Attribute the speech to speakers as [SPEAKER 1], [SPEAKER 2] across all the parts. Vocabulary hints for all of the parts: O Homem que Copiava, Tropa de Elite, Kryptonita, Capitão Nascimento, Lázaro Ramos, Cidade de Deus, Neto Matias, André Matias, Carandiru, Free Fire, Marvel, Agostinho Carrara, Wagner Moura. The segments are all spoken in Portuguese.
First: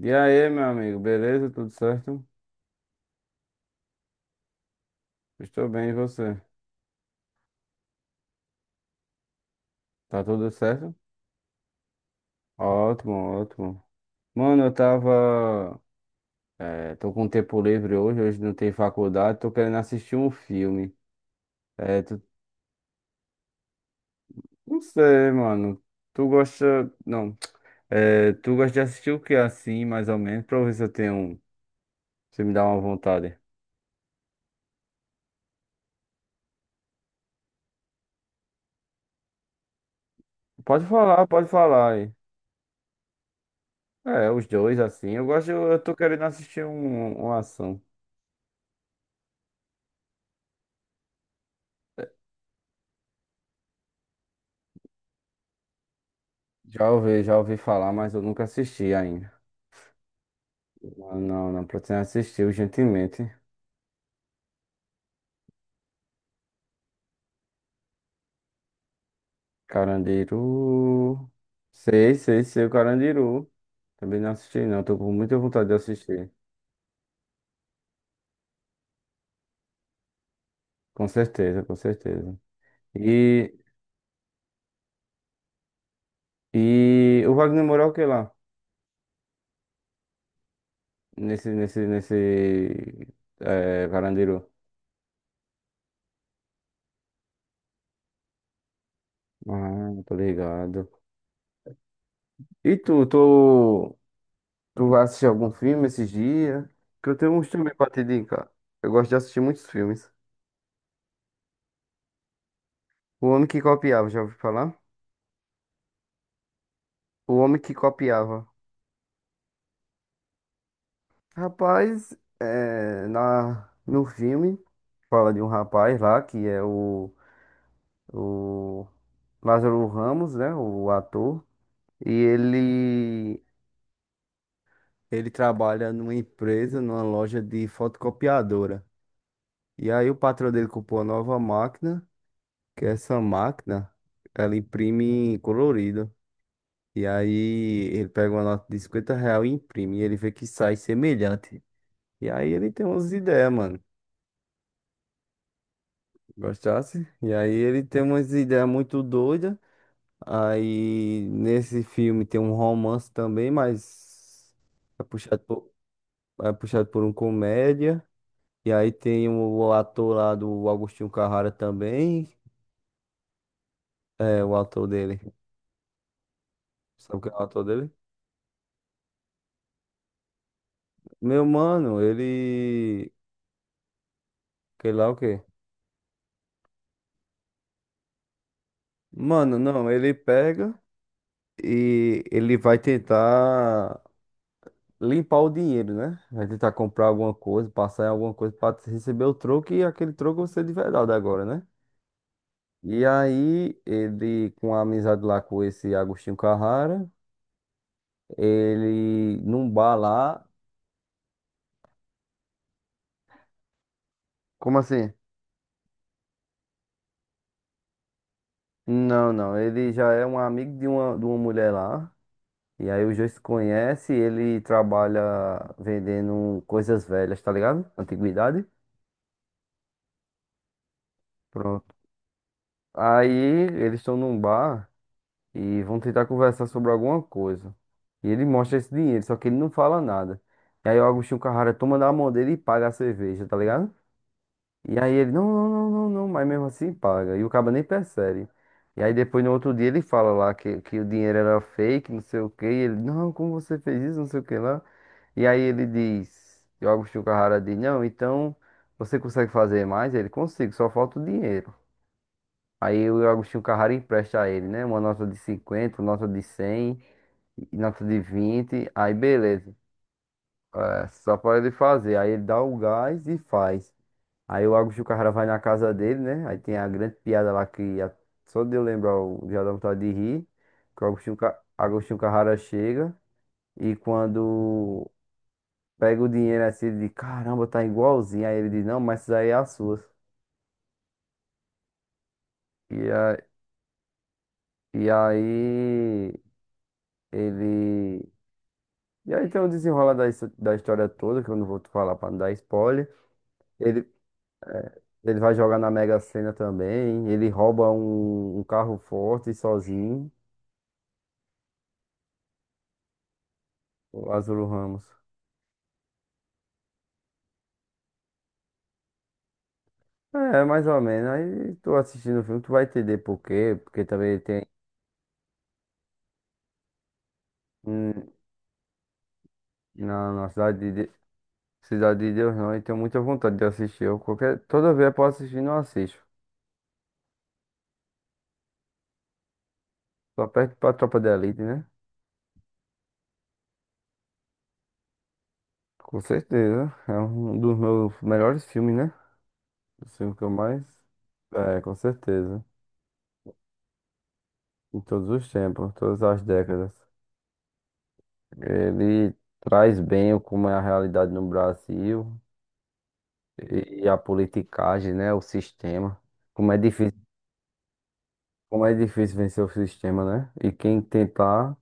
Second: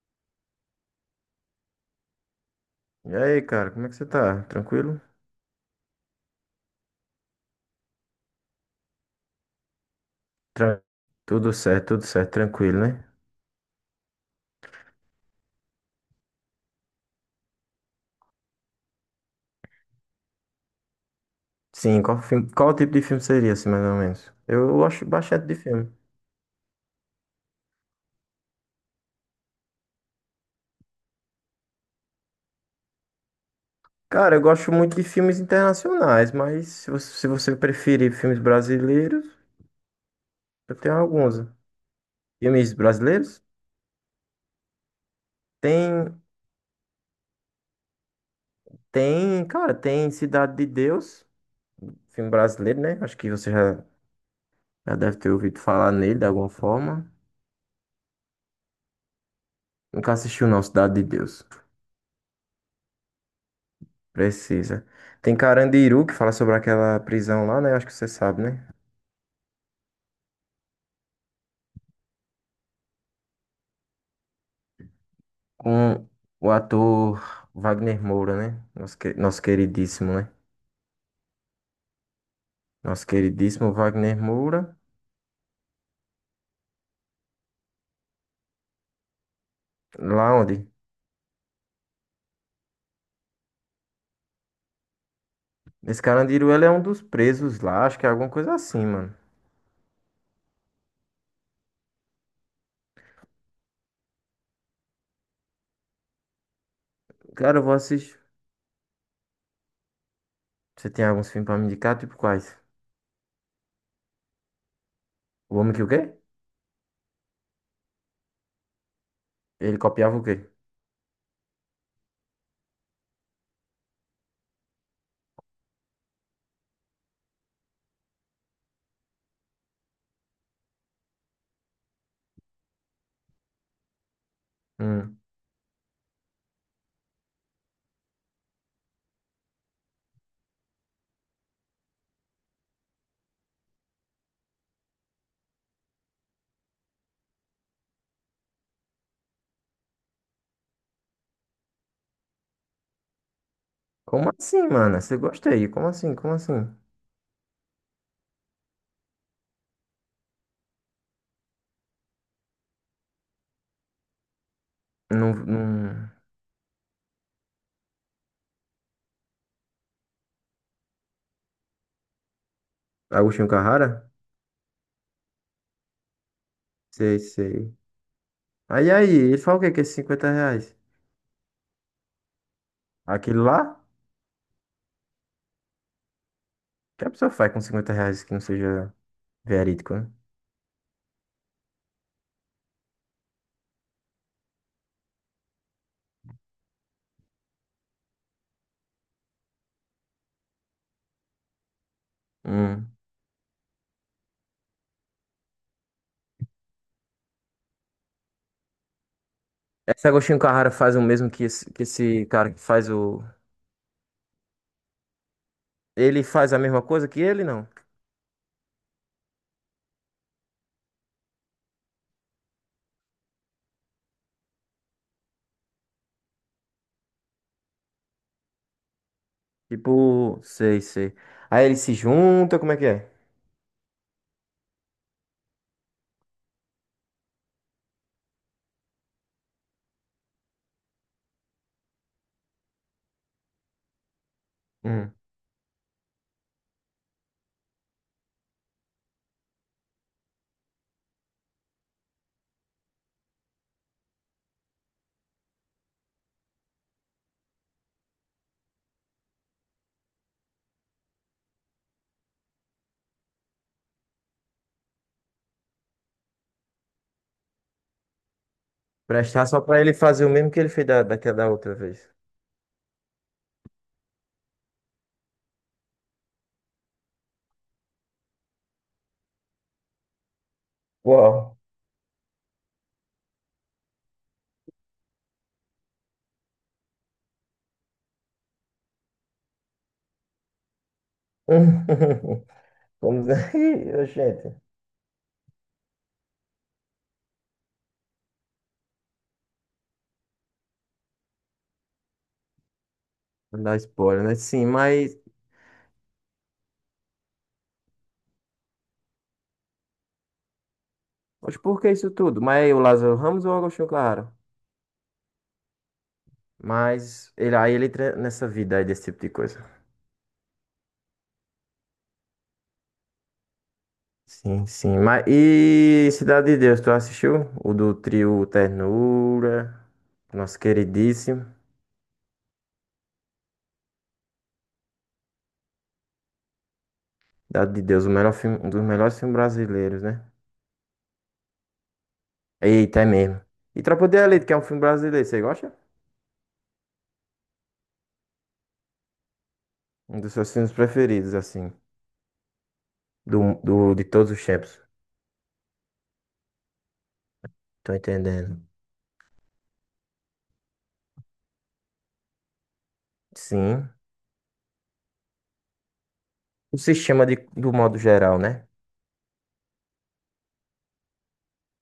[SPEAKER 1] E aí, meu amigo, beleza? Tudo certo?
[SPEAKER 2] E aí, cara, como é que você tá? Tranquilo?
[SPEAKER 1] Estou bem, e você? Tá tudo
[SPEAKER 2] Tran-
[SPEAKER 1] certo?
[SPEAKER 2] Tudo certo, tranquilo, né?
[SPEAKER 1] Ótimo, ótimo. Mano, tô com tempo livre hoje, hoje não tem faculdade, tô querendo assistir um filme. é
[SPEAKER 2] Sim,
[SPEAKER 1] tu-
[SPEAKER 2] qual tipo de filme seria, assim, mais ou menos? Eu
[SPEAKER 1] Não
[SPEAKER 2] gosto
[SPEAKER 1] sei,
[SPEAKER 2] bastante de
[SPEAKER 1] mano.
[SPEAKER 2] filme.
[SPEAKER 1] Tu gosta. Não. Tu gosta de assistir o que assim, mais ou menos, pra eu ver se eu tenho. Se me dá uma vontade.
[SPEAKER 2] Cara, eu gosto muito de filmes internacionais, mas se você preferir filmes brasileiros, eu tenho alguns.
[SPEAKER 1] Pode falar aí.
[SPEAKER 2] Filmes brasileiros?
[SPEAKER 1] É, os dois assim. Eu gosto, eu tô
[SPEAKER 2] Tem,
[SPEAKER 1] querendo assistir uma ação.
[SPEAKER 2] tem, cara, tem Cidade de Deus, filme brasileiro, né? Acho que você já deve ter ouvido falar nele de alguma forma.
[SPEAKER 1] Já ouvi falar, mas eu nunca assisti ainda.
[SPEAKER 2] Nunca assistiu, não, Cidade de
[SPEAKER 1] Não,
[SPEAKER 2] Deus.
[SPEAKER 1] não não pretendo assistir urgentemente.
[SPEAKER 2] Precisa. Tem Carandiru, que fala sobre aquela prisão lá, né? Acho que você sabe, né?
[SPEAKER 1] Carandiru. Sei, sei, sei o Carandiru. Também não assisti, não. Tô com muita vontade de
[SPEAKER 2] Com
[SPEAKER 1] assistir.
[SPEAKER 2] o ator Wagner Moura, né? Nosso queridíssimo, né?
[SPEAKER 1] Com certeza, com certeza.
[SPEAKER 2] Nosso
[SPEAKER 1] E,
[SPEAKER 2] queridíssimo Wagner Moura.
[SPEAKER 1] e o Wagner Moura é o que lá?
[SPEAKER 2] Lá onde?
[SPEAKER 1] Nesse. É, Carandiru.
[SPEAKER 2] Esse Carandiru, ele é um dos presos lá. Acho que é alguma coisa assim, mano.
[SPEAKER 1] Ah, tô ligado. E tu vai assistir algum filme esses dias? Que eu tenho uns
[SPEAKER 2] Cara, eu vou
[SPEAKER 1] também pra te
[SPEAKER 2] assistir.
[SPEAKER 1] indicar. Eu gosto de assistir muitos filmes.
[SPEAKER 2] Você tem alguns filmes pra me indicar? Tipo quais?
[SPEAKER 1] O Homem que Copiava, já ouviu falar?
[SPEAKER 2] O Homem que o quê?
[SPEAKER 1] O Homem que Copiava.
[SPEAKER 2] Ele copiava o quê?
[SPEAKER 1] Rapaz, é, no filme fala de um rapaz lá que é o Lázaro Ramos, né? O ator. E ele,
[SPEAKER 2] Hum.
[SPEAKER 1] ele trabalha numa empresa, numa loja de fotocopiadora. E aí o patrão dele comprou uma nova máquina, que é essa máquina, ela imprime colorido. E aí ele pega uma nota de R$ 50 e imprime. E ele vê que sai semelhante. E aí ele tem umas ideias, mano.
[SPEAKER 2] Como assim, mano? Você gosta aí? Como assim? Como assim?
[SPEAKER 1] Gostasse? E aí ele tem umas ideias muito doidas. Aí nesse filme tem um romance também, mas é
[SPEAKER 2] Não,
[SPEAKER 1] puxado por,
[SPEAKER 2] não...
[SPEAKER 1] é puxado por um comédia. E aí tem o ator lá do Agostinho Carrara também.
[SPEAKER 2] Agostinho Carrara?
[SPEAKER 1] É o ator dele.
[SPEAKER 2] Sei,
[SPEAKER 1] Sabe quem é o ator
[SPEAKER 2] sei.
[SPEAKER 1] dele?
[SPEAKER 2] Aí, ele fala o quê? Que é esses 50 reais?
[SPEAKER 1] Meu mano, ele.
[SPEAKER 2] Aquilo lá?
[SPEAKER 1] Sei lá o quê?
[SPEAKER 2] O que a pessoa faz com 50 reais que não seja
[SPEAKER 1] Mano, não,
[SPEAKER 2] verídico, né?
[SPEAKER 1] ele pega e ele vai tentar limpar o dinheiro, né? Vai tentar comprar alguma coisa, passar em alguma coisa para receber o troco e aquele troco você de verdade agora, né?
[SPEAKER 2] Hum.
[SPEAKER 1] E aí, ele, com a amizade lá com esse Agostinho Carrara, ele num bar
[SPEAKER 2] Esse Agostinho
[SPEAKER 1] lá.
[SPEAKER 2] Carrara faz o mesmo que esse cara que faz o.
[SPEAKER 1] Como assim?
[SPEAKER 2] Ele faz a mesma coisa que ele, não?
[SPEAKER 1] Não, não, ele já é um amigo de uma mulher lá. E aí os dois se conhecem, ele trabalha vendendo coisas velhas, tá ligado? Antiguidade.
[SPEAKER 2] Tipo, sei, sei. Aí ele se
[SPEAKER 1] Pronto.
[SPEAKER 2] junta, como é que é?
[SPEAKER 1] Aí eles estão num bar e vão tentar conversar sobre alguma coisa. E ele mostra esse dinheiro, só que ele não fala nada. E aí o Agostinho Carrara toma na mão dele e paga a cerveja, tá ligado? E aí
[SPEAKER 2] Hum.
[SPEAKER 1] ele, não, não, não, não, não, mas mesmo assim paga. E o cara nem percebe. E aí depois no outro dia ele fala lá que o dinheiro era fake, não sei o quê. E ele, não, como você fez isso, não sei o que lá. E aí ele diz, e o Agostinho Carrara diz, não, então você consegue fazer mais? Ele, consigo, só falta o dinheiro. Aí o Agostinho Carrara empresta a ele, né? Uma nota de 50, nota de 100, e nota de 20, aí
[SPEAKER 2] Prestar só
[SPEAKER 1] beleza.
[SPEAKER 2] pra ele fazer o mesmo que ele fez da,
[SPEAKER 1] É, só
[SPEAKER 2] daquela da
[SPEAKER 1] pra ele
[SPEAKER 2] outra vez.
[SPEAKER 1] fazer. Aí ele dá o gás e faz. Aí o Agostinho Carrara vai na casa dele, né? Aí tem a grande piada lá que só de eu lembrar eu já dá vontade de rir. Que o Agostinho, Ca-
[SPEAKER 2] Uau.
[SPEAKER 1] Agostinho Carrara chega e quando pega o dinheiro assim, ele diz: caramba, tá igualzinho. Aí ele diz: não, mas isso aí é as suas. E,
[SPEAKER 2] Vamos
[SPEAKER 1] a-
[SPEAKER 2] aí, gente.
[SPEAKER 1] e aí ele. E aí tem o desenrola da história toda, que eu não vou te falar pra não dar spoiler.
[SPEAKER 2] Não dá
[SPEAKER 1] Ele,
[SPEAKER 2] spoiler, né? Sim, mas.
[SPEAKER 1] ele vai jogar na Mega Sena também. Ele rouba um carro forte sozinho,
[SPEAKER 2] Mas por que isso tudo? Mas é o Lázaro Ramos ou o Agostinho
[SPEAKER 1] o
[SPEAKER 2] Carrara?
[SPEAKER 1] Lázaro Ramos.
[SPEAKER 2] Aí ele entra nessa vida aí desse tipo de coisa.
[SPEAKER 1] É, mais ou menos. Aí tu assistindo o filme, tu vai entender por quê. Porque também tem
[SPEAKER 2] Sim, sim. Mas e Cidade de Deus, tu assistiu? O do
[SPEAKER 1] hum,
[SPEAKER 2] trio Ternura,
[SPEAKER 1] na, na
[SPEAKER 2] nosso
[SPEAKER 1] cidade de, De-
[SPEAKER 2] queridíssimo.
[SPEAKER 1] Cidade de Deus, não. E tenho muita vontade de assistir. Eu, qualquer, toda vez eu posso assistir, não assisto.
[SPEAKER 2] Cidade de Deus, o melhor filme, um dos melhores filmes brasileiros, né?
[SPEAKER 1] Só perto pra Tropa de Elite, né?
[SPEAKER 2] Eita, é mesmo. E Tropa de Elite, que é um filme brasileiro, você gosta?
[SPEAKER 1] Com certeza. É um dos meus melhores filmes, né? O
[SPEAKER 2] Um
[SPEAKER 1] filme
[SPEAKER 2] dos
[SPEAKER 1] que eu
[SPEAKER 2] seus filmes
[SPEAKER 1] mais.
[SPEAKER 2] preferidos, assim,
[SPEAKER 1] É, com certeza.
[SPEAKER 2] de todos os tempos.
[SPEAKER 1] Em todos os tempos, todas as décadas.
[SPEAKER 2] Tô entendendo.
[SPEAKER 1] Ele traz bem o como é a realidade no Brasil
[SPEAKER 2] Sim.
[SPEAKER 1] e a politicagem, né? O sistema. Como é
[SPEAKER 2] O
[SPEAKER 1] difícil,
[SPEAKER 2] sistema do modo geral, né?
[SPEAKER 1] como é difícil vencer o sistema, né? E quem tentar,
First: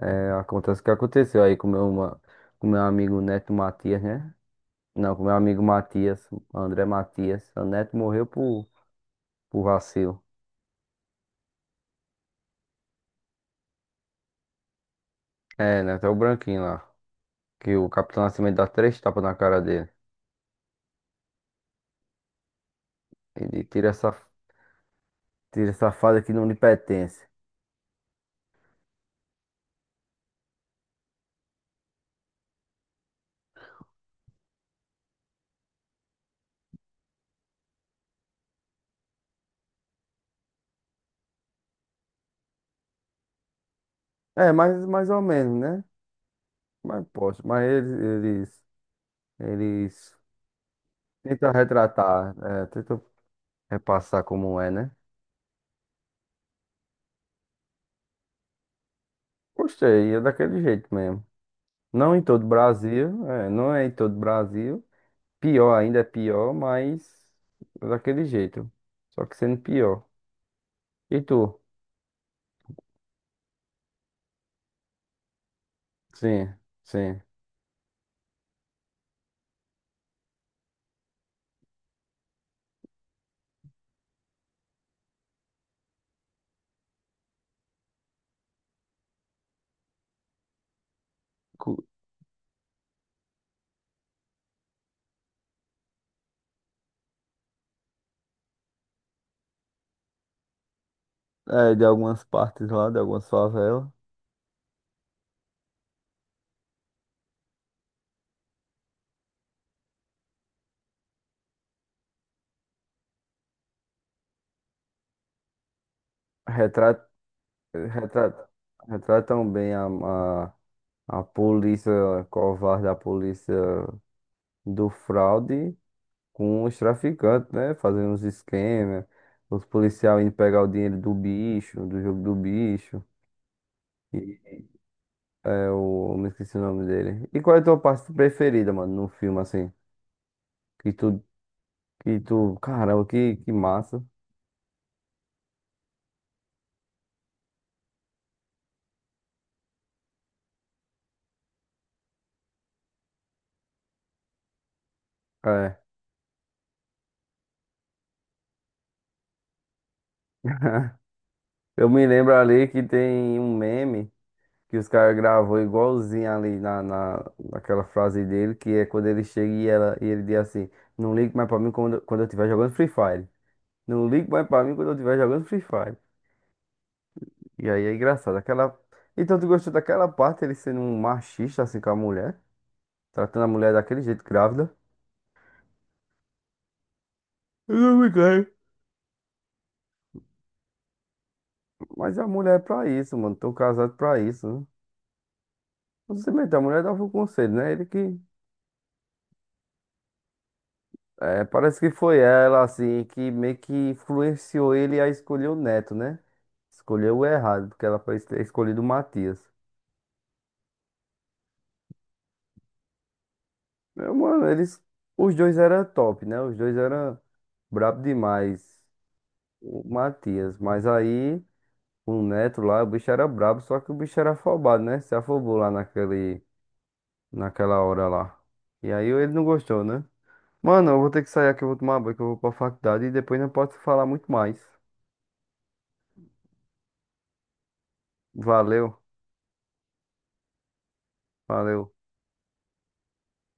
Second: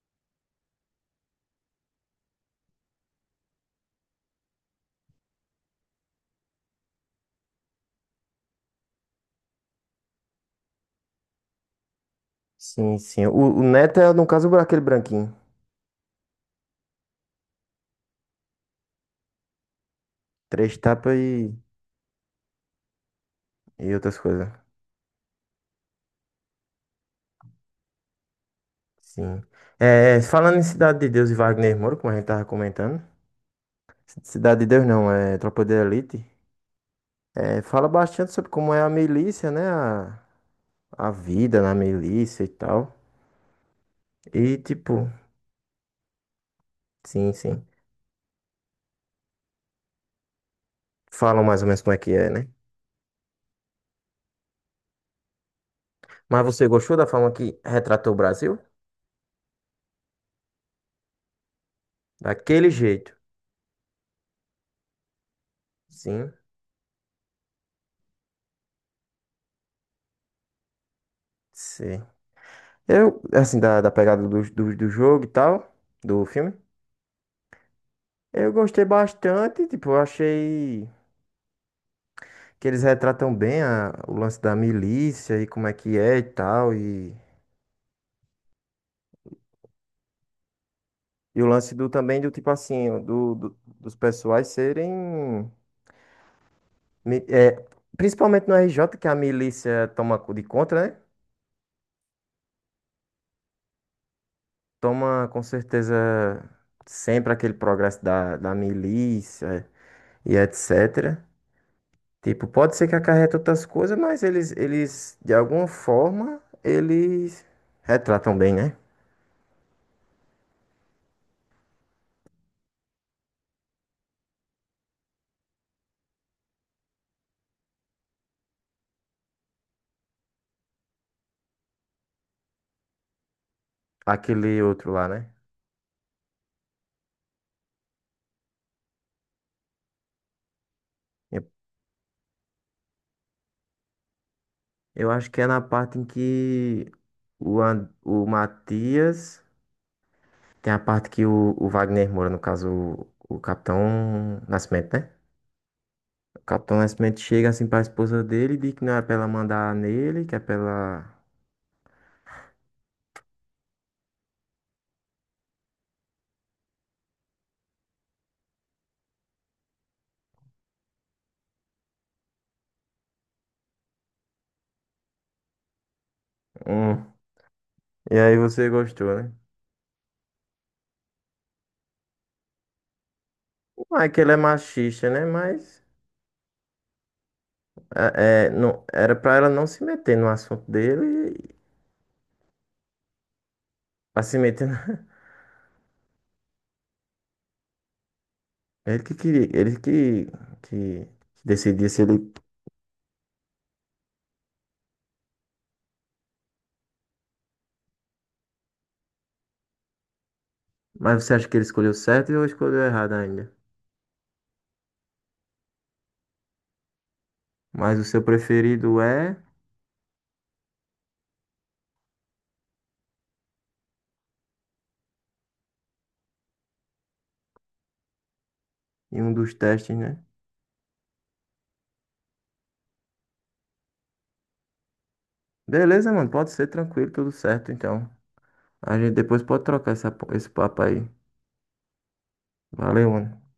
[SPEAKER 1] é, acontece o que aconteceu aí com com meu amigo Neto Matias, né? Não, com meu amigo Matias, André Matias. O Neto morreu por vacilo.
[SPEAKER 2] Sim, sim. O Neto é, no caso, aquele branquinho.
[SPEAKER 1] É, Neto é o branquinho lá. Que o Capitão Nascimento dá três tapas na cara dele.
[SPEAKER 2] Três tapas.
[SPEAKER 1] Ele
[SPEAKER 2] E outras coisas.
[SPEAKER 1] tira essa fase que não lhe pertence.
[SPEAKER 2] Sim. É, falando em Cidade de Deus e Wagner Moura, como a gente tava comentando. Cidade de Deus não, é Tropa de Elite. É, fala bastante sobre como é a milícia, né? A vida na milícia e tal. E
[SPEAKER 1] É,
[SPEAKER 2] tipo,
[SPEAKER 1] mais ou menos, né? Mas
[SPEAKER 2] sim,
[SPEAKER 1] posso. Mas
[SPEAKER 2] sim.
[SPEAKER 1] eles,
[SPEAKER 2] Falam
[SPEAKER 1] tentam
[SPEAKER 2] mais ou menos como é que é,
[SPEAKER 1] retratar,
[SPEAKER 2] né?
[SPEAKER 1] é, tentam repassar como é, né?
[SPEAKER 2] Mas você gostou da forma que retratou o Brasil?
[SPEAKER 1] Gostei, é daquele jeito mesmo. Não em todo o
[SPEAKER 2] Daquele jeito.
[SPEAKER 1] Brasil, é, não é em todo o Brasil. Pior ainda é
[SPEAKER 2] Sim,
[SPEAKER 1] pior, mas é daquele jeito. Só que sendo pior. E tu?
[SPEAKER 2] sim. Eu, assim, da pegada do jogo e tal, do filme.
[SPEAKER 1] Sim, sim.
[SPEAKER 2] Eu gostei bastante, tipo, eu achei que eles retratam bem o lance da milícia e como é que é e tal. E o lance
[SPEAKER 1] Cu-
[SPEAKER 2] do também do tipo assim, dos pessoais serem. É, principalmente no RJ, que a milícia toma de conta, né?
[SPEAKER 1] É, de algumas partes lá, de algumas favelas.
[SPEAKER 2] Toma com certeza sempre aquele progresso da milícia e etc. Tipo, pode ser que acarreta outras coisas, mas eles, de alguma forma,
[SPEAKER 1] Retrata
[SPEAKER 2] eles
[SPEAKER 1] Retratam,
[SPEAKER 2] retratam bem, né?
[SPEAKER 1] retratam, bem a, a polícia covarde, a polícia do fraude com os traficantes, né? Fazendo uns esquemas, os policiais indo pegar o dinheiro do bicho, do jogo do bicho. E
[SPEAKER 2] Aquele outro lá, né?
[SPEAKER 1] é o. Me esqueci o nome dele. E qual é a tua parte preferida, mano, no filme, assim? Que tu. Que tu. Caramba, que massa.
[SPEAKER 2] Eu acho que é na parte em que o Matias. Tem a parte que o Wagner Moura, no caso, o Capitão Nascimento, né?
[SPEAKER 1] É.
[SPEAKER 2] O Capitão Nascimento chega assim pra esposa dele e diz que não é pra ela mandar nele, que é pra ela.
[SPEAKER 1] Eu me lembro ali que tem um meme. Que os caras gravou igualzinho ali naquela frase dele, que é quando ele chega e, ela, e ele diz assim, não ligue mais pra mim quando eu estiver jogando Free Fire. Não ligue mais pra mim quando eu estiver jogando Free Fire.
[SPEAKER 2] Hum.
[SPEAKER 1] E aí é
[SPEAKER 2] E
[SPEAKER 1] engraçado.
[SPEAKER 2] aí você
[SPEAKER 1] Aquela...
[SPEAKER 2] gostou, né?
[SPEAKER 1] Então tu gostou daquela parte, ele sendo um machista assim com a mulher, tratando a mulher
[SPEAKER 2] Não
[SPEAKER 1] daquele
[SPEAKER 2] é que
[SPEAKER 1] jeito
[SPEAKER 2] ele é
[SPEAKER 1] grávida.
[SPEAKER 2] machista, né? Mas
[SPEAKER 1] Eu não me caio.
[SPEAKER 2] não, era pra ela não se meter no assunto dele,
[SPEAKER 1] Mas a mulher é pra isso, mano. Tô casado pra
[SPEAKER 2] pra se
[SPEAKER 1] isso, né?
[SPEAKER 2] meter.
[SPEAKER 1] Não se mete, a mulher dava o conselho, né? Ele que.
[SPEAKER 2] Ele que queria, ele
[SPEAKER 1] É,
[SPEAKER 2] que
[SPEAKER 1] parece
[SPEAKER 2] decidia
[SPEAKER 1] que
[SPEAKER 2] se
[SPEAKER 1] foi
[SPEAKER 2] ele.
[SPEAKER 1] ela, assim, que meio que influenciou ele a escolher o Neto, né? Escolheu o errado, porque ela foi ter escolhido o Matias.
[SPEAKER 2] Mas você acha que ele escolheu certo ou escolheu errado ainda?
[SPEAKER 1] Meu, mano, eles. Os dois eram top, né? Os dois eram
[SPEAKER 2] Mas
[SPEAKER 1] brabo
[SPEAKER 2] o seu
[SPEAKER 1] demais.
[SPEAKER 2] preferido é
[SPEAKER 1] O Matias. Mas aí, o Neto lá, o bicho era brabo, só que o bicho era afobado, né? Se afobou lá naquele, naquela hora lá. E aí
[SPEAKER 2] e um
[SPEAKER 1] ele não
[SPEAKER 2] dos
[SPEAKER 1] gostou,
[SPEAKER 2] testes,
[SPEAKER 1] né?
[SPEAKER 2] né?
[SPEAKER 1] Mano, eu vou ter que sair aqui, eu vou tomar banho, que eu vou pra faculdade e depois não posso falar muito mais.
[SPEAKER 2] Beleza, mano. Pode ser tranquilo, tudo certo, então.
[SPEAKER 1] Valeu,
[SPEAKER 2] A gente depois pode trocar essa, po- esse papo aí.
[SPEAKER 1] valeu.
[SPEAKER 2] Valeu, mano.